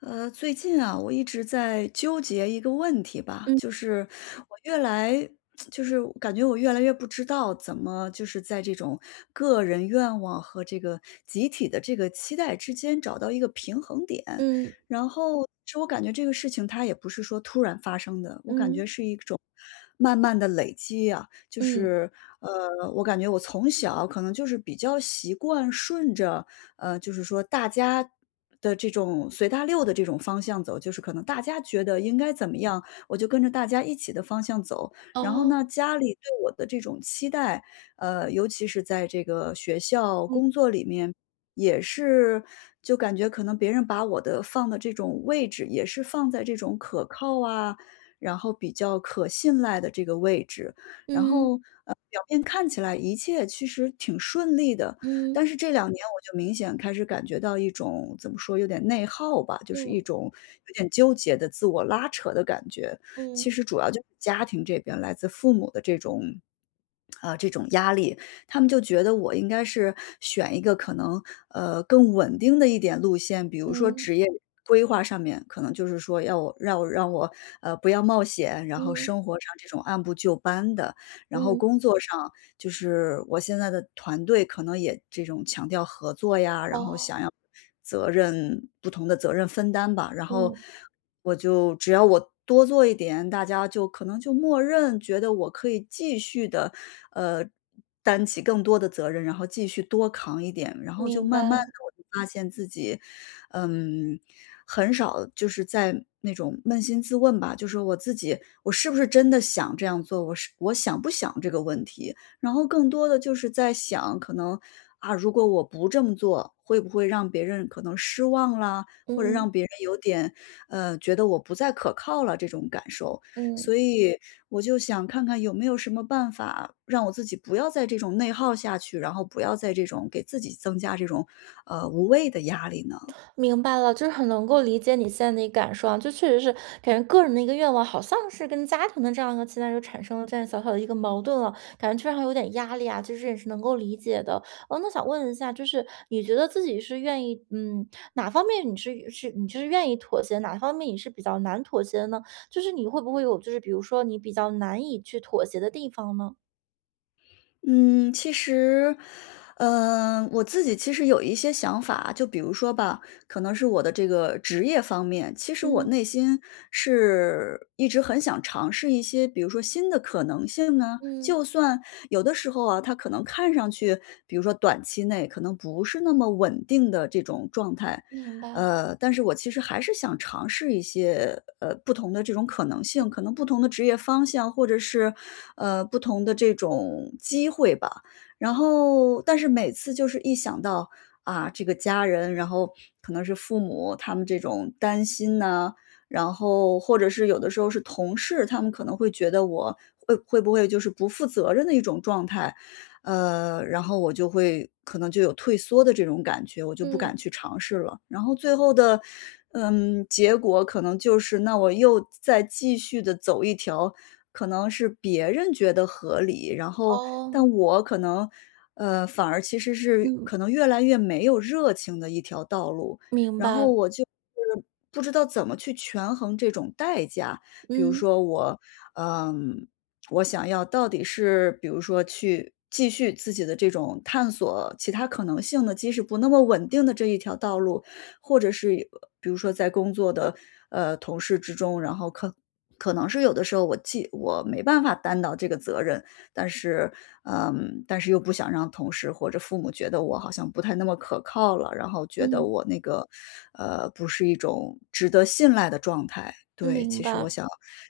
最近啊，我一直在纠结一个问题吧，嗯就是我越来，就是我感觉我越来越不知道怎么，就是在这种个人愿望和这个集体的这个期待之间找到一个平衡点。嗯然后，其实我感觉这个事情它也不是说突然发生的，我感觉嗯是一种慢慢的累积啊，嗯，我感觉我从小可能就是比较习惯顺着。就是说大家的这种随大溜的这种方向走，就是可能大家觉得应该怎么样，我就跟着大家一起的方向走。然后呢，哦，家里对我的这种期待，尤其是在这个学校、工嗯作里面，也是就感觉可能别人把我的放的这种位置，也是放在这种可靠啊，然后比较可信赖的这个位置。然嗯后，表面看起来一切其实挺顺利的，嗯但是这两年我就明显开始感觉到一种怎么说，有点内耗吧，就是一嗯种有点纠结的自我拉扯的感觉。其嗯实主要就是家庭这边，来自父母的这种力他们就觉得我应该是选一个可能，更稳定的一点路线，比如说嗯职业规划上面，可能就是说要我让我，不要冒险，然后嗯生活上这种按部就班的，然后嗯，工作上就是我现在的团队可能也这种强调合作呀，然后哦，想要责任不同的责任分担吧，然后嗯，我就只要我多做一点，大家就可能就默认觉得我可以继续的，呃，担起更多的责任，然后继续多扛一点。然后就明慢慢白，的我就发现自己，嗯，很少就是在那种扪心自问吧，就说我自己，我是不是真的想这样做，我想不想这个问题。然后更多的就是在想，可能，啊，如果我不这么做，会不会让别人可能失望啦，或者让嗯别人有点，觉得我不再可靠了这种感受。嗯。所以我就想看看有没有什么办法，让我自己不要在这种内耗下去，然后不要在这种给自己增加这种，无谓的压力呢？明白了，就是很能够理解你现在的一个感受啊，就确实是感觉个人的一个愿望，好像是跟家庭的这样一个期待就产生了这样小小的一个矛盾了，感觉非常有点压力啊，其实也是能够理解的。哦，那想问一下，就是你觉得自己是愿意，嗯，哪方面你是你就是愿意妥协，哪方面你是比较难妥协的呢？就是你会不会有，就是比如说你比较难以去妥协的地方呢？嗯，其实，嗯，我自己其实有一些想法，就比如说吧，可能是我的这个职业方面，其实我嗯内心是一直很想尝试一些，比如说新的可能性呢。嗯，就算有的时候啊，它可能看上去，比如说短期内可能不是那么稳定的这种状态，明白，但是我其实还是想尝试一些，不同的这种可能性，可能不同的职业方向，或者是，不同的这种机会吧。然后，但是每次就是一想到，啊，这个家人，然后可能是父母他们这种担心呐，然后或者是有的时候是同事，他们可能会觉得我会不会就是不负责任的一种状态，然后我就会可能就有退缩的这种感觉，我就不嗯，敢去尝试了。然后最后的，嗯，结果可能就是那我又再继续的走一条可能是别人觉得合理，然后哦，但我可能，反而其实是嗯，可能越来越没有热情的一条道路。明然后白，我就是不知道怎么去权衡这种代价，比如嗯说我，嗯，我想要到底是比如说去继续自己的这种探索其他可能性的，即使不那么稳定的这一条道路，或者是比如说在工作的同事之中，然后可能是有的时候我没办法担到这个责任，但是嗯，但是又不想让同事或者父母觉得我好像不太那么可靠了，然后觉得嗯。我那个不是一种值得信赖的状态。嗯对，明其实我白，想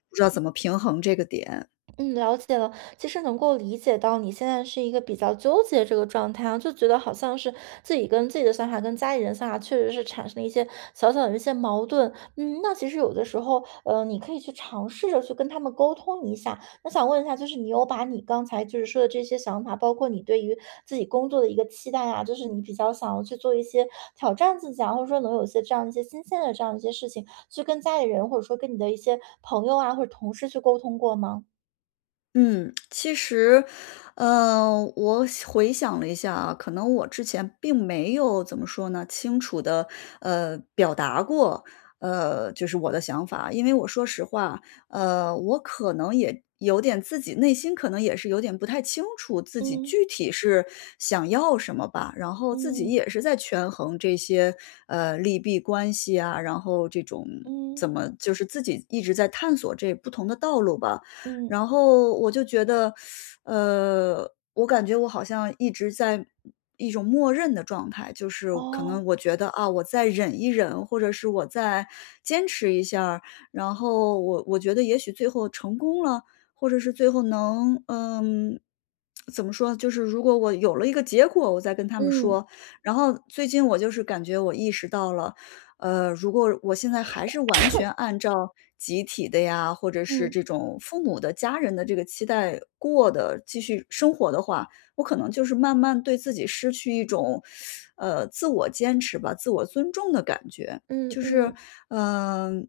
不知道怎么平衡这个点。嗯，了解了。其实能够理解到你现在是一个比较纠结这个状态啊，就觉得好像是自己跟自己的想法跟家里人想法确实是产生了一些小小的一些矛盾。嗯，那其实有的时候，你可以去尝试着去跟他们沟通一下。那想问一下，就是你有把你刚才就是说的这些想法，包括你对于自己工作的一个期待啊，就是你比较想要去做一些挑战自己啊，或者说能有一些这样一些新鲜的这样一些事情，去跟家里人或者说跟你的一些朋友啊或者同事去沟通过吗？嗯，其实，回想了一下啊，可能我之前并没有怎么说呢，清楚的表达过，就是我的想法。因为我说实话，我可能也有点自己内心可能也是有点不太清楚自己嗯，具体是想要什么吧，然后自己嗯，也是在权衡这些，利弊关系啊，然后这种嗯，怎么就是自己一直在探索这不同的道路吧。嗯，然后我就觉得，我感觉我好像一直在一种默认的状态，就是可哦，能我觉得啊，我再忍一忍，或者是我再坚持一下儿然后我觉得也许最后成功了，或者是最后能，嗯，怎么说，就是如果我有了一个结果，我再跟他们嗯，说。然后最近我就是感觉我意识到了，如果我现在还是完全按照集体的呀，或者是嗯，这种父母的、家人的这个期待过的继续生活的话，我可能就是慢慢对自己失去一种，自我坚持吧、自我尊重的感觉。嗯，就是，嗯，嗯、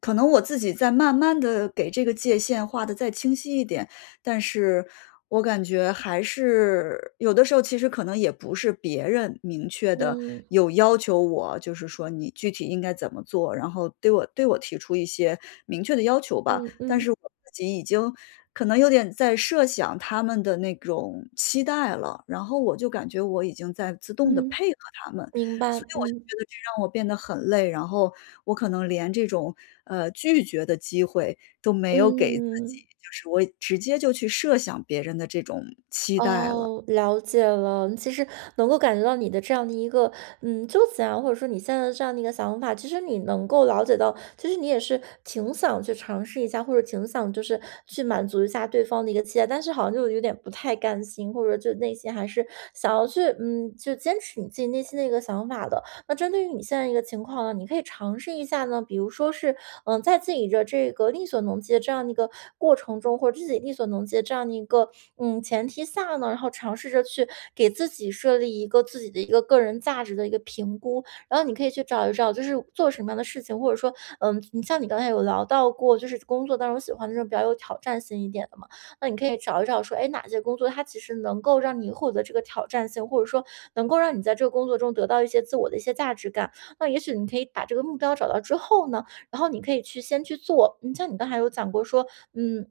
可能我自己在慢慢的给这个界限画的再清晰一点，但是我感觉还是有的时候其实可能也不是别人明确的嗯，有要求我，就是说你具体应该怎么做，然后对我提出一些明确的要求吧。嗯，但嗯，是我自己已经可能有点在设想他们的那种期待了，然后我就感觉我已经在自动的嗯，配合他们。明白，所以我就嗯，觉得这让我变得很累，然后我可能连这种，拒绝的机会都没嗯。有给自己，嗯。嗯就是我直接就去设想别人的这种期待了。哦，了解了。其实能够感觉到你的这样的一个，嗯，纠结啊，或者说你现在的这样的一个想法，其实你能够了解到，其实你也是挺想去尝试一下，或者挺想就是去满足一下对方的一个期待，但是好像就有点不太甘心，或者就内心还是想要去，嗯，就坚持你自己内心的一个想法的。那针对于你现在一个情况呢，你可以尝试一下呢，比如说是，嗯，在自己的这个力所能及的这样的一个过程中，或者自己力所能及的这样的一个嗯前提下呢，然后尝试着去给自己设立一个自己的一个个人价值的一个评估，然后你可以去找一找，就是做什么样的事情，或者说，嗯，你像你刚才有聊到过，就是工作当中喜欢那种比较有挑战性一点的嘛。那你可以找一找说，哎，哪些工作它其实能够让你获得这个挑战性，或者说能够让你在这个工作中得到一些自我的一些价值感。那也许你可以把这个目标找到之后呢，然后你可以去先去做。你像你刚才有讲过说，嗯。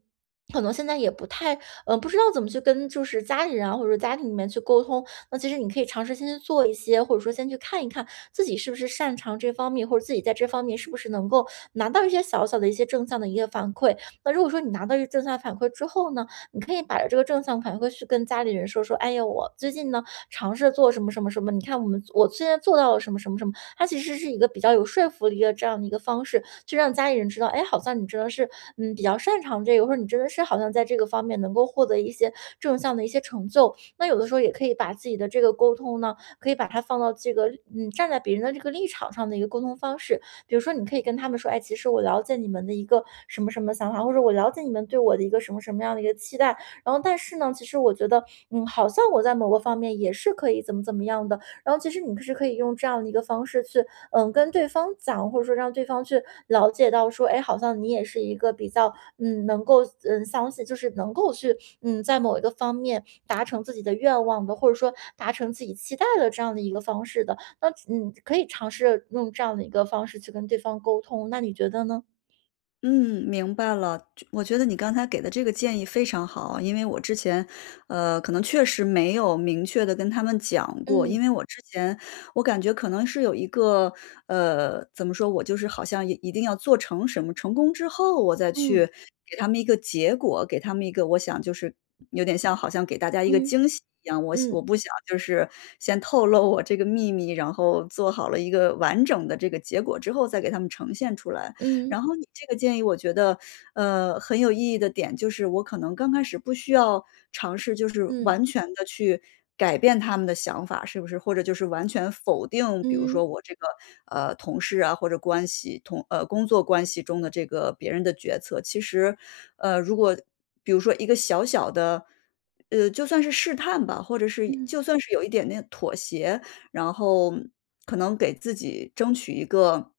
可能现在也不太，嗯，不知道怎么去跟就是家里人啊，或者说家庭里面去沟通。那其实你可以尝试先去做一些，或者说先去看一看自己是不是擅长这方面，或者自己在这方面是不是能够拿到一些小小的一些正向的一个反馈。那如果说你拿到一个正向反馈之后呢，你可以把这个正向反馈去跟家里人说说，哎呀，我最近呢尝试做什么什么什么，你看我们我现在做到了什么什么什么，它其实是一个比较有说服力的这样的一个方式，去让家里人知道，哎，好像你真的是嗯比较擅长这个，或者你真的是好像在这个方面能够获得一些正向的一些成就。那有的时候也可以把自己的这个沟通呢，可以把它放到这个嗯站在别人的这个立场上的一个沟通方式，比如说你可以跟他们说，哎，其实我了解你们的一个什么什么想法，或者我了解你们对我的一个什么什么样的一个期待，然后但是呢，其实我觉得，嗯，好像我在某个方面也是可以怎么怎么样的，然后其实你是可以用这样的一个方式去，嗯，跟对方讲，或者说让对方去了解到说，哎，好像你也是一个比较，嗯，能够，嗯，相信就是能够去，嗯，在某一个方面达成自己的愿望的，或者说达成自己期待的这样的一个方式的。那嗯，可以尝试用这样的一个方式去跟对方沟通，那你觉得呢？嗯，明白了。就我觉得你刚才给的这个建议非常好，因为我之前，可能确实没有明确的跟他们讲过。因嗯，为我之前我感觉可能是有一个，怎么说，我就是好像一定要做成什么，成功之后我再嗯，去给他们一个结果，给他们一个我想就是有点像好像给大家一个嗯，惊喜一样，我嗯，不想就是先透露我这个秘密，然后做好了一个完整的这个结果之后再给他们呈现出来。嗯，然后你这个建议我觉得，很有意义的点就是我可能刚开始不需要尝试，就是嗯，完全的去改变他们的想法，是不是？或者就是完全否定，比如嗯，说我这个，同事啊，或者关系同呃，工作关系中的这个别人的决策。其实，如果比如说一个小小的，就算是试探吧，或者是嗯，就算是有一点点妥协，然后可能给自己争取一个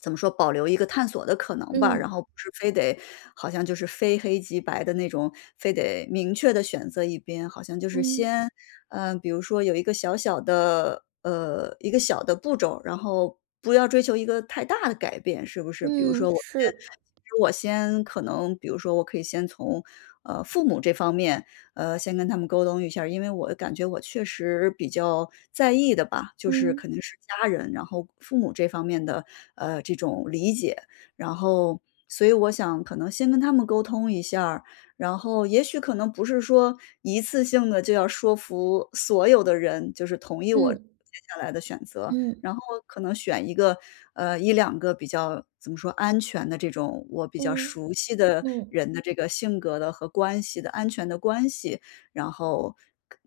怎么说，保留一个探索的可能吧。然嗯，后不是非得好像就是非黑即白的那种，非得明确的选择一边，好像就是嗯，先嗯，比如说有一个小小的一个小的步骤，然后不要追求一个太大的改变，是不是？比如嗯，说我先是，其实我先可能比如说我可以先从，父母这方面，先跟他们沟通一下儿因为我感觉我确实比较在意的吧，就是肯嗯，定是家人，然后父母这方面的，这种理解。然后所以我想可能先跟他们沟通一下儿然后也许可能不是说一次性的就要说服所有的人，就是同意我接嗯，下来的选择，嗯，然后可能选一个，一两个比较怎么说，安全的这种我比较嗯，熟悉的嗯，人的这个性格的和关系的安全的关系，然后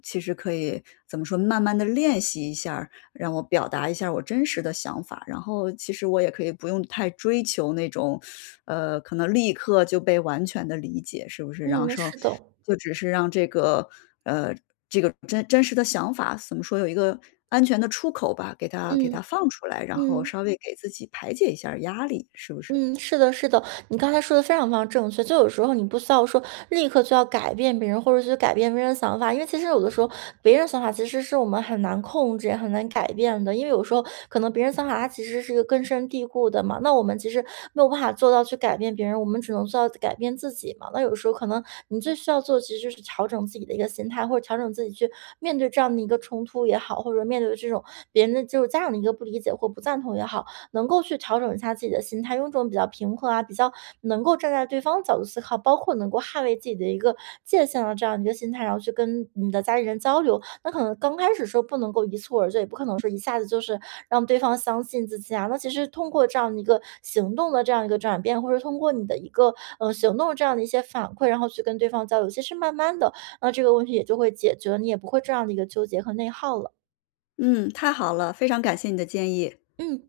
其实可以怎么说，慢慢的练习一下儿，让我表达一下我真实的想法，然后其实我也可以不用太追求那种，可能立刻就被完全的理解，是不是？然后嗯，说是的，就只是让这个，呃，这个真实的想法，怎么说有一个安全的出口吧，给它嗯，放出来，然后嗯。稍微给自己排解一下压力，是不是？嗯，是的，是的，你刚才说的非常非常正确。就有时候你不需要说立刻就要改变别人，或者去改变别人的想法，因为其实有的时候别人想法其实是我们很难控制、也很难改变的。因为有时候可能别人想法他其实是一个根深蒂固的嘛，那我们其实没有办法做到去改变别人，我们只能做到改变自己嘛。那有时候可能你最需要做的其实就是调整自己的一个心态，或者调整自己去面对这样的一个冲突也好，或者面对这种别人的就是家长的一个不理解或不赞同也好。能够去调整一下自己的心态，用这种比较平和啊，比较能够站在对方角度思考，包括能够捍卫自己的一个界限的这样一个心态，然后去跟你的家里人交流。那可能刚开始说不能够一蹴而就，也不可能说一下子就是让对方相信自己啊。那其实通过这样的一个行动的这样一个转变，或者通过你的一个嗯、行动这样的一些反馈，然后去跟对方交流，其实慢慢的，那这个问题也就会解决了，你也不会这样的一个纠结和内耗了。嗯，太好了，非常感谢你的建议。嗯。